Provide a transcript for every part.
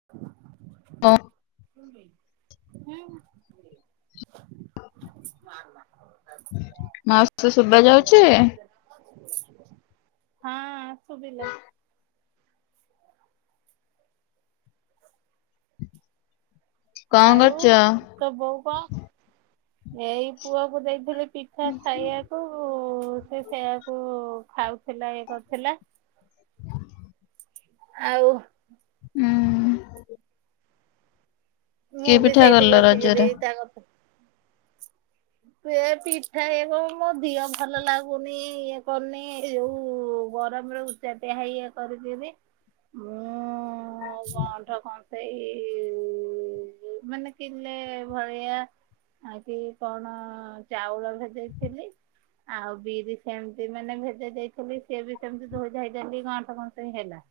[unintelligible] ହଁ ନା ନା ମାଉସୀ [unintelligible] ଶୁଭା ଯାଉଛି ହଁ ଶୁଭିଲା। କଣ କରୁଚ? ତ ବୋଉ କ, ଏଇ ପୁଅକୁ ଦେଇଥିଲି ପିଠା ଖାଇବାକୁ। ଉ, ସେ ସେୟାକୁ ଖାଉଥିଲା ଇଏ କରିଥିଲା। ଆଉ ଉଁ, ମୁଁ କି ବି ପିଠା ସେଇଠି କଲ ବସିକିରି ରଜରେ? ତା କତ ଏ ପିଠା ଏ କଣ ମୋ ଦିଅ ଭଲ ଲାଗୁନି ଇଏ କରୁନି ଏଇ ଯୋଉ ଗରମରୁ ଉଚ୍ଚାଟିଆ ହେଇ ଇଏ କରୁଚି ବି। ମୁଁ ଗଣ୍ଠ କସେଇ ଇ, ଏଇ ମାନେ କିିଲେ ଭଳିଆ ଆଉ କି କଣ ଚାଉଳ ଭେଦେଇଥିଲି। ଆଉ ବିରି ସେମିତି ମାନେ ଭେଦେଇ ଦେଇଥିଲି ସିଏ ବି ସେମିତି ଧୋଇ ଧାଇ ଦେଲି ଗଅଠ କଁସେ ହିଁ ହେଲା।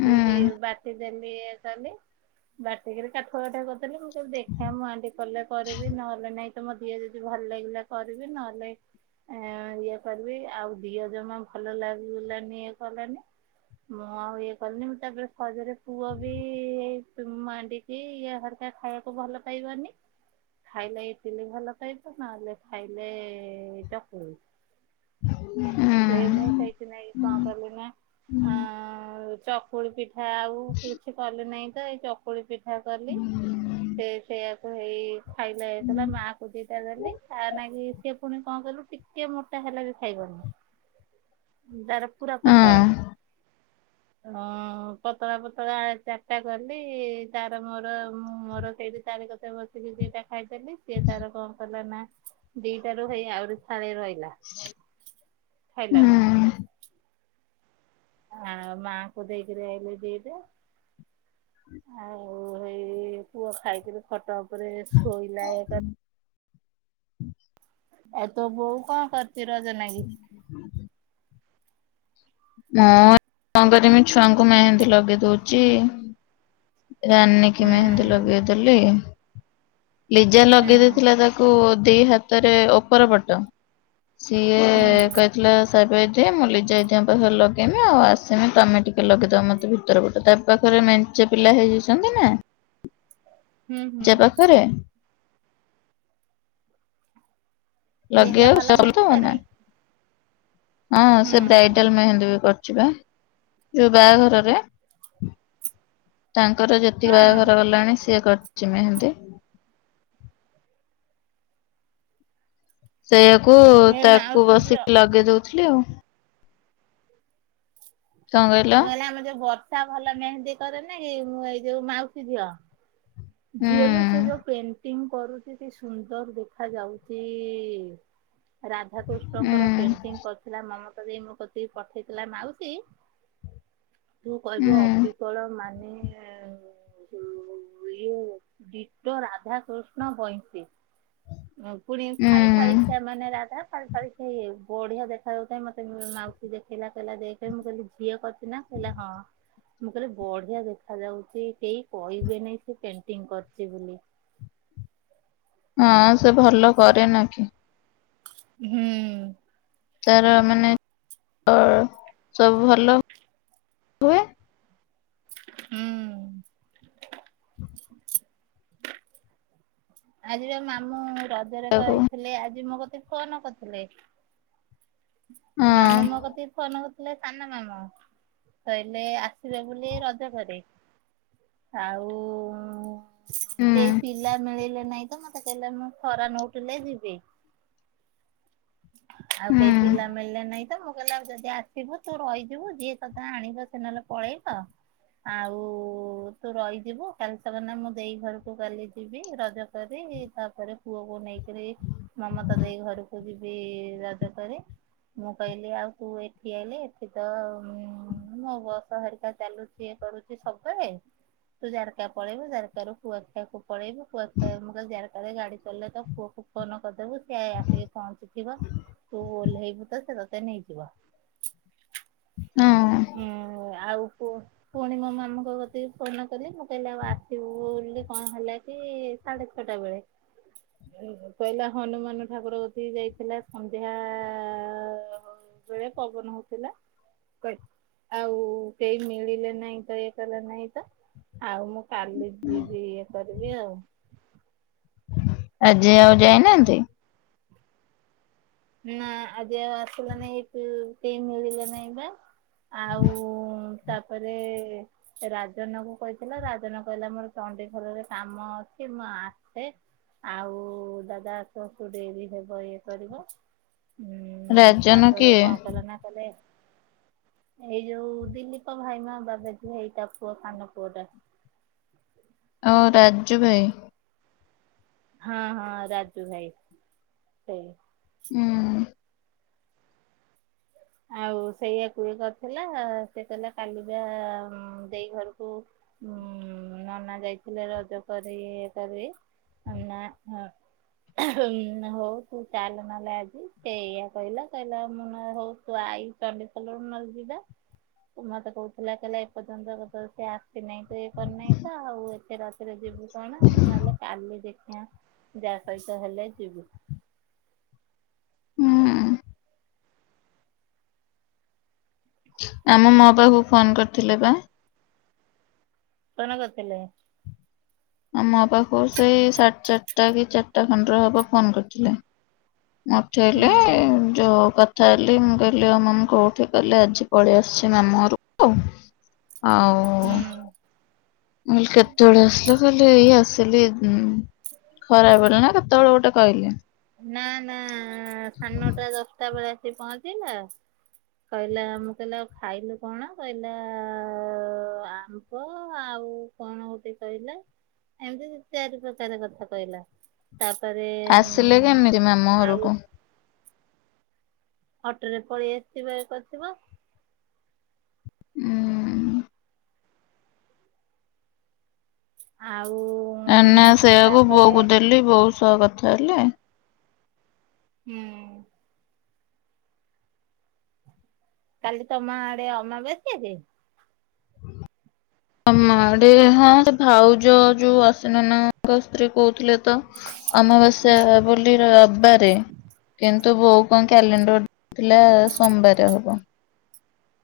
ଉଁ ଦି- ବାଟି ଦେଲି ଏ କାଲି, ବାଟି କିରି କାଠ [unintelligible] କରିଦେଲି ଆଉ। ତ ଦେଖେ ମୁଁ ଆଜି କଲେ କରିବି ନହେଲେ ନାଇଁ ତ ମୋ ଦିଅ ଯଦି ଭଲ ଲାଗିଲା କରିବି। ନହେଲେ ଏ ଇଏ କରିବି ଆଉ ଦିଅ ଜମା ଭଲ ଲାଗିଲାନି ଇଏ କଲାନି। ମୁଁ ଆଉ ଇଏ କଲିନି ମୁଁ ତାପରେ ସଜରେ ପୁଅ ବି ତ ମାଣ୍ଡି କି ଇଏ ହେରକା ଖାଇବାକୁ ଭଲ ପାଇବନି। ଖାଇଲେ ଇଟିଲି ଭଲ ଖାଇବ, ନହେଲେ ଖାଇଲେ ଚକୁଳି। ଉଁ ସେ ମୁଁ ସେଇଥିନାଗି କଣ କଲିନା ଆଁ, ଚ କୁଳି ପିଠା ଆଉ କିଛି କଲି ନାହିଁ ତ ଏଇ ଚକୁଳି ପିଠା କଲି। ଉଁ ସେ ସେଇଆ ହେଇ ଖାଇଲେ ହେଲା ମା କୁ ଦିଟା ଦେଲି, ତା ନାଗି ସିଏ ପୁଣି କଣ କହିଲୁ ଟିକେ ମୋଟା ହେଲେ ବି ଖାଇବନି। ତାର ପୁରା ପତଳା। ଉଁ ହଁ ପତଳା ପତଳା ଚାରିଟା କଲି ତାର ମୋର ମୁଁ ମୋର ସେଇଠି ତାରି କ ତେ ବସିକି ଦିଇଟା ଖାଇଦେଲି ସିଏ ତାର କଣ କଲା ନା ଦିଇଟାରୁ ହେଇ ଆହୁରି ଫାଳେ ରହି ଲା ଖାଇଲାନି। ଆଁ ମାଙ୍କୁ ଦେଇକିରି ଆଇଲି ଦିଇଟା। ଆଉ ଏଇ ପୁଅ ଖାଇକିରି ଖଟ ଉପରେ ଶୋଇଲା ଏ ଆଉ ତୋ ବୋଉ କଣ କରିଚି ରଜ ନାଗି? ମୁଁ କଣ କରିମି ଛୁଆଙ୍କୁ ମେହେନ୍ଦୀ ଲଗେଇ ଦୋଉଚି। ରାନୀ କି ହୁଁ ମେହନ୍ଦୀ ଲଗେଇଦେଲି। ଲିଜା ହୁଁ ଲଗେଇ ଦେଇଥିଲା ତାକୁ ଦିଇ ହାତରେ ଓପର ପଟ। ସିଏ ହୁଁ କହିଥିଲା ସାପେଇ ଦେ ମୁଁ ଲିଜା ଇଦିଙ୍କ ପାଖରେ ଲଗେଇମି ଆଉ ଆସିମି ତମେ ଟିକେ ଲଗେଇଦବ ମୋତେ ଭିତର ପଟ ଟା ପାଖରେ ମେ ଚେ ପିଲା ହେଇଯାଇଚନ୍ତି ନା? ହୁଁ ହୁଁ। ଲିଜା ପାଖରେ ଲିଜା ଲଗେଇବାକୁ ଭଲ ସେ [unintelligible] ମେହେନ୍ଦି ଦବ କରେ ନା ହଁ ହୁଁ ସେ ହୁଁ ବ୍ରାଇଡାଲ ମେହେନ୍ଦୀ ବି କ ଛି ପା ଯୋଉ ବାହାଘରରେ। ତାଙ୍କର ଯେତିକି ବାହାଘର ହଁ ଗଲାଣି ସିଏ କରିଚି ମେହିନ୍ଦୀ। ସେଇଆକୁ ଏ ତାକୁ ମାଉସୀ ଝିଅ ବସିକି ଲଗେଇ ଦୋଉଥିଲି ଆଉ। କଣ କହିଲ ମୁଁ କହିଲା ଆମ ଯୋଉ ବର୍ଷା ଭଲ ମେହେନ୍ଦୀ କରେନି କି ମୁଁ ଏଇ ଯୋଉ ମାଉସୀ ଝିଅ ହୁଁ ଝିଅଲୋ ସେ ଯୋଉ ପେଣ୍ଟିଂ କରୁ ସିଏ କି ସୁନ୍ଦର ଦେଖା ଯାଉଚି ହୁଁ ରାଧାକୃଷ୍ଣଙ୍କର ପେଣ୍ଟିଙ୍ଗ କ ଥିଲା ମମତା ଦେଇ ମୋ କତିିକି ପଠେଇଥିଲା ମାଉସୀ। ତୁ ହୁଁ କହିବୁ ଅବି ଷୋଳ ମାନେ ଯୋଉ ଇଏ ଡିଟୋ ରାଧାକୃଷ୍ଣ ବଇଁଶୀ ପୁଣି ଖାଇ ଶାଳୀ ଖିଆ ହୁଁ ମାନେ ରାଧା ଶାଳୀ ଖିଆ ଇଏ ବଢିଆ ଦେଖା ଯାଉଥାଏ। ମତେ ମାଉସୀ ଦେଖେଇଲା କହିଲା ଦେ ଯେ ମୁଁ କହିଲି ଝିଅ କ ସିନା କହିଲା ହଁ ମୁଁ କହିଲି ବଢିଆ ଦେଖା ଯାଉଚି କେହି କହିବେନି ସେ ପେଣ୍ଟିଂ କରିଚି ବୋଲି। ହଁ ସେ ଭଲ କରେ ନା କି? ହୁଁ। ତାର ମାନେ ଅ ସବୁ ଭଲ। ହୁଏ ହୁଁ। ଆଜି ବା ମାମୁଁ ରଜରେ ତାକୁ କହିଥିଲେ ଆଜି ମୋ କତିକି ଫୋନ କରିଥିଲେ। ହଁ ମାମୁଁ ମୋ କତିକି ଫୋନ୍ କ ଥିଲେ ସାନ ମାମୁଁ କହିଲେ ଆସିବେ ବୋଲି ରଜ ପରେ। ଆଉ ହୁଁ କେହି ପିଲା ମିଳିଲେ ନାହିଁ ତ ମତେ କହିଲେ ମୁଁ ଖରା ନୋଉଟିଲେ ଯିବି। ଆଉ କେହି ହୁଁ ପିଲା ମିଳିଲେ ନେଇଁ ମୁଁ କହିଲି ଯଦି ଆସିବୁ ତୁ ରହିଯିବୁ ଯିଏ ତତେ ଆଣିବ ସିଏ ନହେଲେ ପଳେଇବ। ଆଉ ତୁ ରହିଯିବୁ କାଲି ସକାନେ ମୁଁ ଦେଇ ଘରକୁ କାଲି ଯିବି ରଜ କରି ତାପରେ ପୁଅକୁ ନେଇକିରି ମମତା ଦେଇ ଘରକୁ ଯିବ ବି ରାଜ ତରେ। ମୁଁ କହିଲି ଆଉ ତୁ ଏଠି ଆଇଲେ ଏଠି ତ ମୋ ବସ ହେରିକା ଚାଲୁଚି। ସିଏ କରୁଚି ସବୁବେଳେ। ତୁ ଜାରକା ପଳେଇବୁ ଜାରକାରୁ କୁଆଖିଆକୁ ପଳେଇବୁ କୁଆଖିଆ ମୁଁ କହିଲି ଜାରକା ରେ ଗାଡି ଚାଲଲେ ତ ପୁଅକୁ ଫୋନ କରଦୋବୁ ସିଆ ଆସିକି ପହଞ୍ଚି [unintelligible] ତୁ ଓହ୍ଲେଇବୁ ତ ସେ ତତେ ନେଇଯିବା। ହଁ। ଆଉ ପୁ ପୁଣି ମୋ ମାମୁଙ୍କ କତିକି ଫୋନ କଲି ମୁଁ କହିଲି ଆଉ ଆସିବୁ ବୋଲି କଣ ହେଲା କି ସାଢେ ଛଅଟା ବେଳେ କହିଲା ହନୁମାନ ଠାକୁର କତିକି ଯାଇ ଥିଲା ସନ୍ଧ୍ୟା ବେଳେ ପବନ ହଉଥିଲା। ଆଉ କେହି ମିଳିଲେ ନାହିଁ ତ ଇଏ କଲେ ନାହିଁ ତ ଆଉ ମୁଁ କାଲି ଯିବି ଇଏ କରିବି ଆଉ ଆଜି ଆଉ ଯାଇନାହାନ୍ତି? ନା ଆଜି ଆଉ ଆସିଲା ନାଇଁ କେହୀ ମିଳିଲା ନାହିଁ ବା। ଆଉ ତାପରେ ସେ ରାଜନଙ୍କୁ କହିଥିଲା ରାଜନ କହିଲା ମୋର ଚଣ୍ଡିଖୋଲରେ କାମ ଅଛି ମୁଁ ଆସେ ଆଉ ଦାଦା ଆସୁ ଡେରି ହେବ ଇଏ କରିବ ହୁଁ ରାଜନ ତାପରେ କିଏ କଣ କହିଲା ନା କହିଲେ ଏଇ ଯୋଉ ଦିଲୀପ ଭାଇ ମା ବାବାଜି ଏଇଟା ପୁଅ ସାନ ପୁଅ ଟା। ଓ ରାଜୁ ଭାଇ ହଁ ହଁ ରାଜୁ ଭାଇ ସେଇ ହୁଁ। ଆଉ ସେଇଆକୁ ଇ କରିଥିଲା ସେ କହିଲା କାଲିିଜା ଦେଇ ଘରକୁ ହୁଁ ନନା ଯାଇଥିଲେ ରଜ କରି ଇଏ କରିବି। ଆ ନା ହଁ। ଉ ହଉ ତୁ ଚାଲ ନହେଲେ ଆଜି ସେ ଏଇଆ କହିଲା କହିଲା ମୁଁ ହଉ ତୁ ଆଇଲେ ଚଣ୍ଡିଖୋଲରୁ ନହେଲେ ଯିବା। ମତେ କହୁଥିଲା କହିଲେ ଏପର୍ଯ୍ୟନ୍ତ ସେ ଆସିନାହିଁ ତ ଇଏ କରିନାହିଁ ତ ଆଉ ଏତେ ରାତିରେ ଯିବୁ କଣ ମୁଁ ନହେଲେ କାଲି ଦେଖିବା ଯାହା ସହିତ ହେଲେ ଯିବୁ ହୁଁ। ଆମ ମୋ ପାଖକୁ ଫୋନ କରିଥିଲେ ବା ଫୋନ କରିଥିଲେ? ଆ ମୋ ପାଖକୁ ସେଇ ସାଢେ ଚାରିଟା କି ଚାରିଟା ପନ୍ଦର ହବ ଫୋନ କରିଥିଲେ। ହୁଁ [unintelligible] କଥା ହେଲି ମୁଁ କହିଲି ଆଉ ମାମୁଁ କୋଉଠି କହୀଲେ ଆଜି ପଳେଇ ଆସିଛି ମାମୁଁ ଘରକୁ ଆଉ ହୁଁ। ମୁ କେତେବେଳେ ଆସିଲା କହିଲେ ଏଇ ଆସିଲି ହୁଁ ଖରା ବେଳେ ନା କେତେବେଳେ ଗୋଟେ କହିଲେ। ନା ନା ସାଡେ ନଟା ଦଶଟା ବେଳେ ଆସିି ପହଞ୍ଚିଲା କହିଲା ମୁଁ କହିଲି ଆଉ ଖାଇଲୁ କଣ କହିଲା ଆମ୍ବ ଆଉ କଣ ଗୋଟେ କହିଲା ଏମିତି ଚାରି ପ୍ରକାର କଥା କହିଲା। ତାପରେ ଆସିଲେ ଉଁ କେମିତି ମାମୁଁ ଆଉ ଘରକୁ? ଅଟୋ ରେ ପଳେଇ ଆସିଥିବେ କରିଥିବ ଉଁ। ଆଉ। ଏ ନା ସେଇଆକୁ ବୋଉ ତାପରେ କୁ ଦେଲି ବୋଉ ସହ କଥା ହେଲେ। ହୁଁ। କାଲି ତମ ଆଡେ ଅମାବାସ୍ୟା ଯେ? ଆମ ଆଡେ, ହଁ ଭାଉଜ ଯୋଉ ଆସ ନନା ଙ୍କ ସ୍ତ୍ରୀ କହୁଥିଲେ ତ ଆମବାସ୍ୟା ହୁଁ ହବ କାଲି ରବିବାରେ କିନ୍ତୁ ବୋଉ କଣ କ୍ୟାଲେଣ୍ଡର ଥିଲା ସୋମବାରେ ହବ।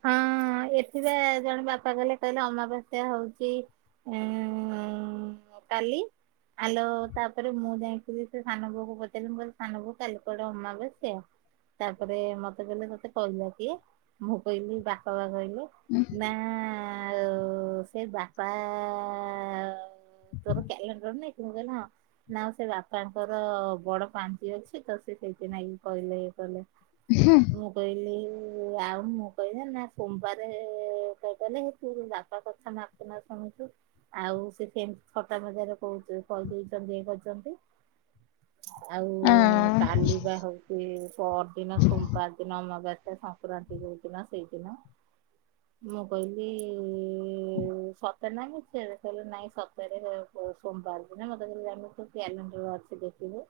ହଁ ଏଥି ବା ଜଣେ ବାପା କହିଲେ କହିଲେ ଅମାବାସ୍ୟା ହଉଛି ଉଁ କାଲି। ଆଲୋ ତାପରେ ମୁଁ ଯାଇକି ସେ ସାନ ବୋଉ କୁ ପଚାରିଲି ମୁ କହିଲି ସାନ ବୋଉ କାଲି କୁଆଡେ ଅମାବାସ୍ୟା? ତାପରେ ମତେ କହିଲେ ତତେ କହିଲା କିଏ? ମୁଁ କହିଲି ବାପା ବା କହିଲେ। ନା ତ ସେ ବାପା ତୋର କ୍ୟାଲେଣ୍ଡର ନାଇଁ କି? ମୁଁ କହିଲି ହଁ। ନା ଆଉ ସେ ବାପାଙ୍କର ବଡ ପାଞ୍ଜି ଅଛି ତ ସେ ସେଇଥି ନାଗି କଇଲେ କହିଲେ। ହୁଁ। ମୁଁ କହିଲି ଆଉ ମୁଁ କହିଲେ ନା ସୋମବାର କ କହିଲେ ତୁ ବାପା କଥା ମାପନା ଶୁଣୁଛୁ। ଆଉ ସେ ସେମିତି ଥଟା ମଜାରେ କହୁ କହିଦଉଛନ୍ତି ଇଏ କରିଛନ୍ତି। ଆଉ ହଁ କାଲିବା ହଉଛି ପରଦିନ ସୋମବାର ଦିନ ଅମାବାସ୍ୟା ସ ସଂକ୍ରାନ୍ତି ଯୋଉଦିନ ସେଇଦିନ। ମୁଁ କହିଲି ସତେ ନା ମିଛରେ? କହିଲେ ନାଇଁ ସତରେ ସୋମବାର ଦିନ ମତେ କହିଲେ ଜାଉନୁ ତୁ କ୍ୟାଲେଣ୍ଡର ଅଛି ଦେଖିବୁ।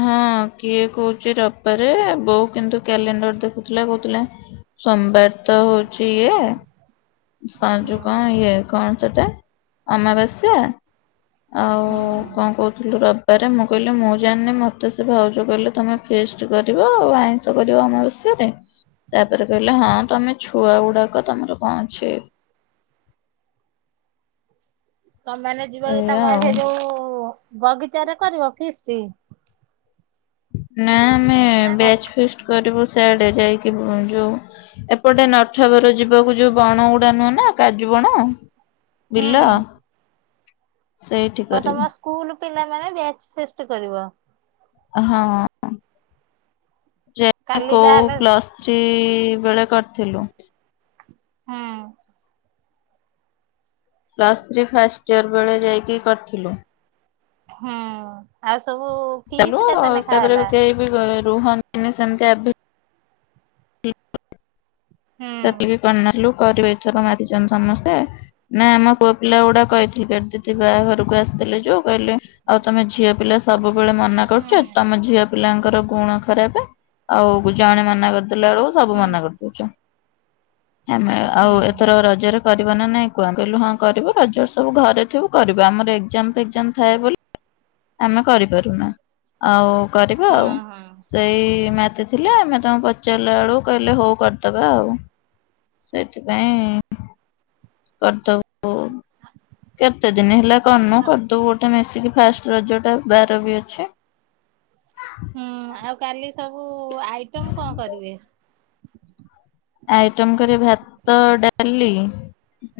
ହଁ କିଏ କହୁଛି ରବବାରେ ବୋଉ କିନ୍ତୁ କ୍ୟାଲେଣ୍ଡର ଦେଖୁଥିଲା କହୁଥିଲା ସୋମବାର ତ ହଉଚି ଇଏ ସଜୁ କଣ ହଁ ଇଏ କଣ ସେଟା ଅମାବାସ୍ୟା। ଆଉ ହଁ କଣ? କହୁଥିଲୁ ରବବାରେ ମୁଁ କହିଲି ମୁଁ ଜାଣିନି ମତେ ସେ ଭାଉଜ କହିଲେ ତମେ ଫିଷ୍ଟ କରିବ ଆଉ ଆଇଁସ କରିବ ଅମାବାସ୍ୟାରେ? ତାପରେ କହିଲେ ହଁ ତମେ ଛୁଆ ଗୁଡାକ ତମର କଣ ଅଛି। ତମେମାନେ ଯିବ କି ଏଇଆ ତମର ଆଉ ସେ ଯୋଉ ବଗିଚାରେ କରିବ ଫିଷ୍ଟ? ନା ଆମେ ନା କଣ ବ୍ୟାଚ ଫିଷ୍ଟ କରିବୁ ସିଆଡେ ଯାଇକି ଯୋଉ ଏପଟେ ନଠୁଆବର ଯିବାକୁ ଯୋଉ ବଣଗୁଡା ନୁହଁ ନା କାଜୁ ବଣ? ହୁଁ ବିଲ ସେଇଠି ଆଉ କରିବୁ ତମ ସ୍କୁଲ ପିଲାମାନେ ବ୍ୟାଚ ଫିଷ୍ଟ କରିବ? ଓ ହଁ। କାଲି କୋଉ ତାହେଲେ ପ୍ଲସ୍ ଥ୍ରୀ ବେଳେ କରିଥିଲୁ। ହଁ। ପ୍ଲସ୍ ଥ୍ରୀ ଫାଷ୍ଟ ଇଅର ବେଳେ ଯାଇକି କରିଥିଲୁ। ହୁଁ ଆଉ ସବୁ ଫିସ୍ କେତେ ନେଖା ତାପରେ ହେଲା? କେହି ରୁହନ୍ତିନି ସେମତି ଏବେ ହୁଁ ସେତିକି କରିନଥିଲୁ କରିବେ ଏଥର ମାତିଛନ୍ତି ସମସ୍ତେ। ନା ଆମ ପୁଅ ପିଲାଗୁଡା କହିଥିଲେ, ବେବି ଦିଦି ବାହା ଘରକୁ ଆସିଥିଲେ ଯୋଉ କହିଲେ ଆଉ ତମେ ଝିଅ ପିଲା ସବୁବେଳେ ମନା କରୁଛ। ହୁଁ ତମ ଝିଅ ପିଲାଙ୍କର ଗୁଣ ଖରାପ ଆଉ ଜଣେ ମନା କରିଦେଲା ବେଳକୁ ସବୁ ହୁଁ ମନା କରିଦଉଚ। ଆମେ ହୁଁ ଆଉ ଏଥର ରଜରେ କରିବ ନା ନାଇଁ କୁଆ କହିଲୁ ହଁ କରିବୁ ରଜ ସବୁ ଘରେ ଥିବୁ କରିବ ଆମର ଏକ୍ଜାମ ଫେକ୍ଜାମ ଥାଏ ବୋଲି ଆମେ କରିପାରୁନା ଆଉ କରିବା ହଁ ଆଉ ହଁ। ସେଇ ମାତି ଥିଲେ ଆମେ ତଙ୍କୁ ପଚାରିଲା ବେଳକୁ କହିଲେ ହଉ କରିଦବା। କରିବାଉ ସେଥିପାଇଁ କରିଦବୁ କେତେ ଦିନ ହେଲା କରିନୁ ଆଉ କରିଦବୁ ଗୋଟେ ଟା ମିଶିକି ଫାଷ୍ଟ ରଜଟା ବାର ବି ଅଛି। ହୁଁ ଆଉ କାଲି ସବୁ ଆଇଟମ୍ କଣ କରିବେ? ଆଇଟମ କରେ ଭାତ ଡାଲି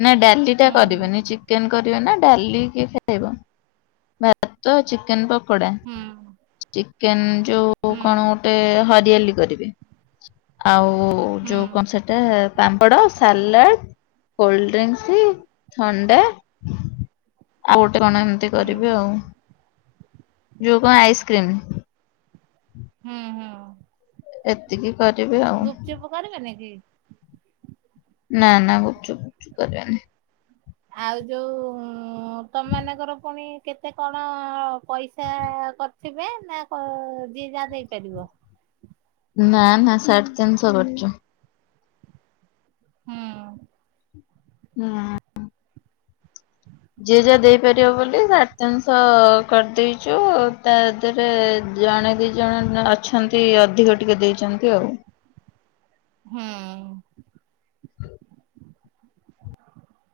ନା ଡାଲିଟା ହୁଁ କରିବେନି ଚିକେନ କରିବେ ନା ଡାଲି କିଏ ଖାଇବ ଭାତ ଚିକେନ ପକୋଡା। ହୁଁ ଚିକେନ ଯୋଉ ହୁଁ କଣ ଗୋଟେ ହରିଆଲି କରିବେ ଆଉ ହୁଁ ଯୋଉ କଣ ସେଟା, ପାମ୍ପଡ, ସାଲାଡ। କୋଲଡଡ୍ରିଙ୍କସ ଥଣ୍ଡା ଆଉ ଗୋଟେ କଣ ଏମିତି ହୁଁ କରିବି ଆଉ ଯୋଉ କଣ ଆଇସ୍କ୍ରିମ? ହୁଁ ହୁଁ। ଏତିକି କରିବି ଆଉ। ଗୁପଚୁପ କରିବେନି କି? ନା ନା ଗୁପୁଚୁପ ଫୁପଚୁପ କରିବାନି। ଆଉ ଯୋଉ ତମାନଙ୍କର ପୁଣି କେତେ କଣ। ପଇସା କରିଥିବେ ନା ଯିଏ ଯାହା ଦେଇପାରିବ। ନା ନା ସାଢେ ତିନିଶହ କରୁଛୁ। ହୁଁ। ହୁଁ। ହୁଁ ଯିଏ ଯାହା ଦେଇପାରିବ ବୋଲି ସାଢେ ତିନିଶ କରିଦେଇଛୁ ତା ଏଥିରେ ଜଣେ ଦି ଜଣ ଅଛନ୍ତି ଅଧିକ ଟିକେ ଦେଇଛନ୍ତି ଆଉ। ହଁ।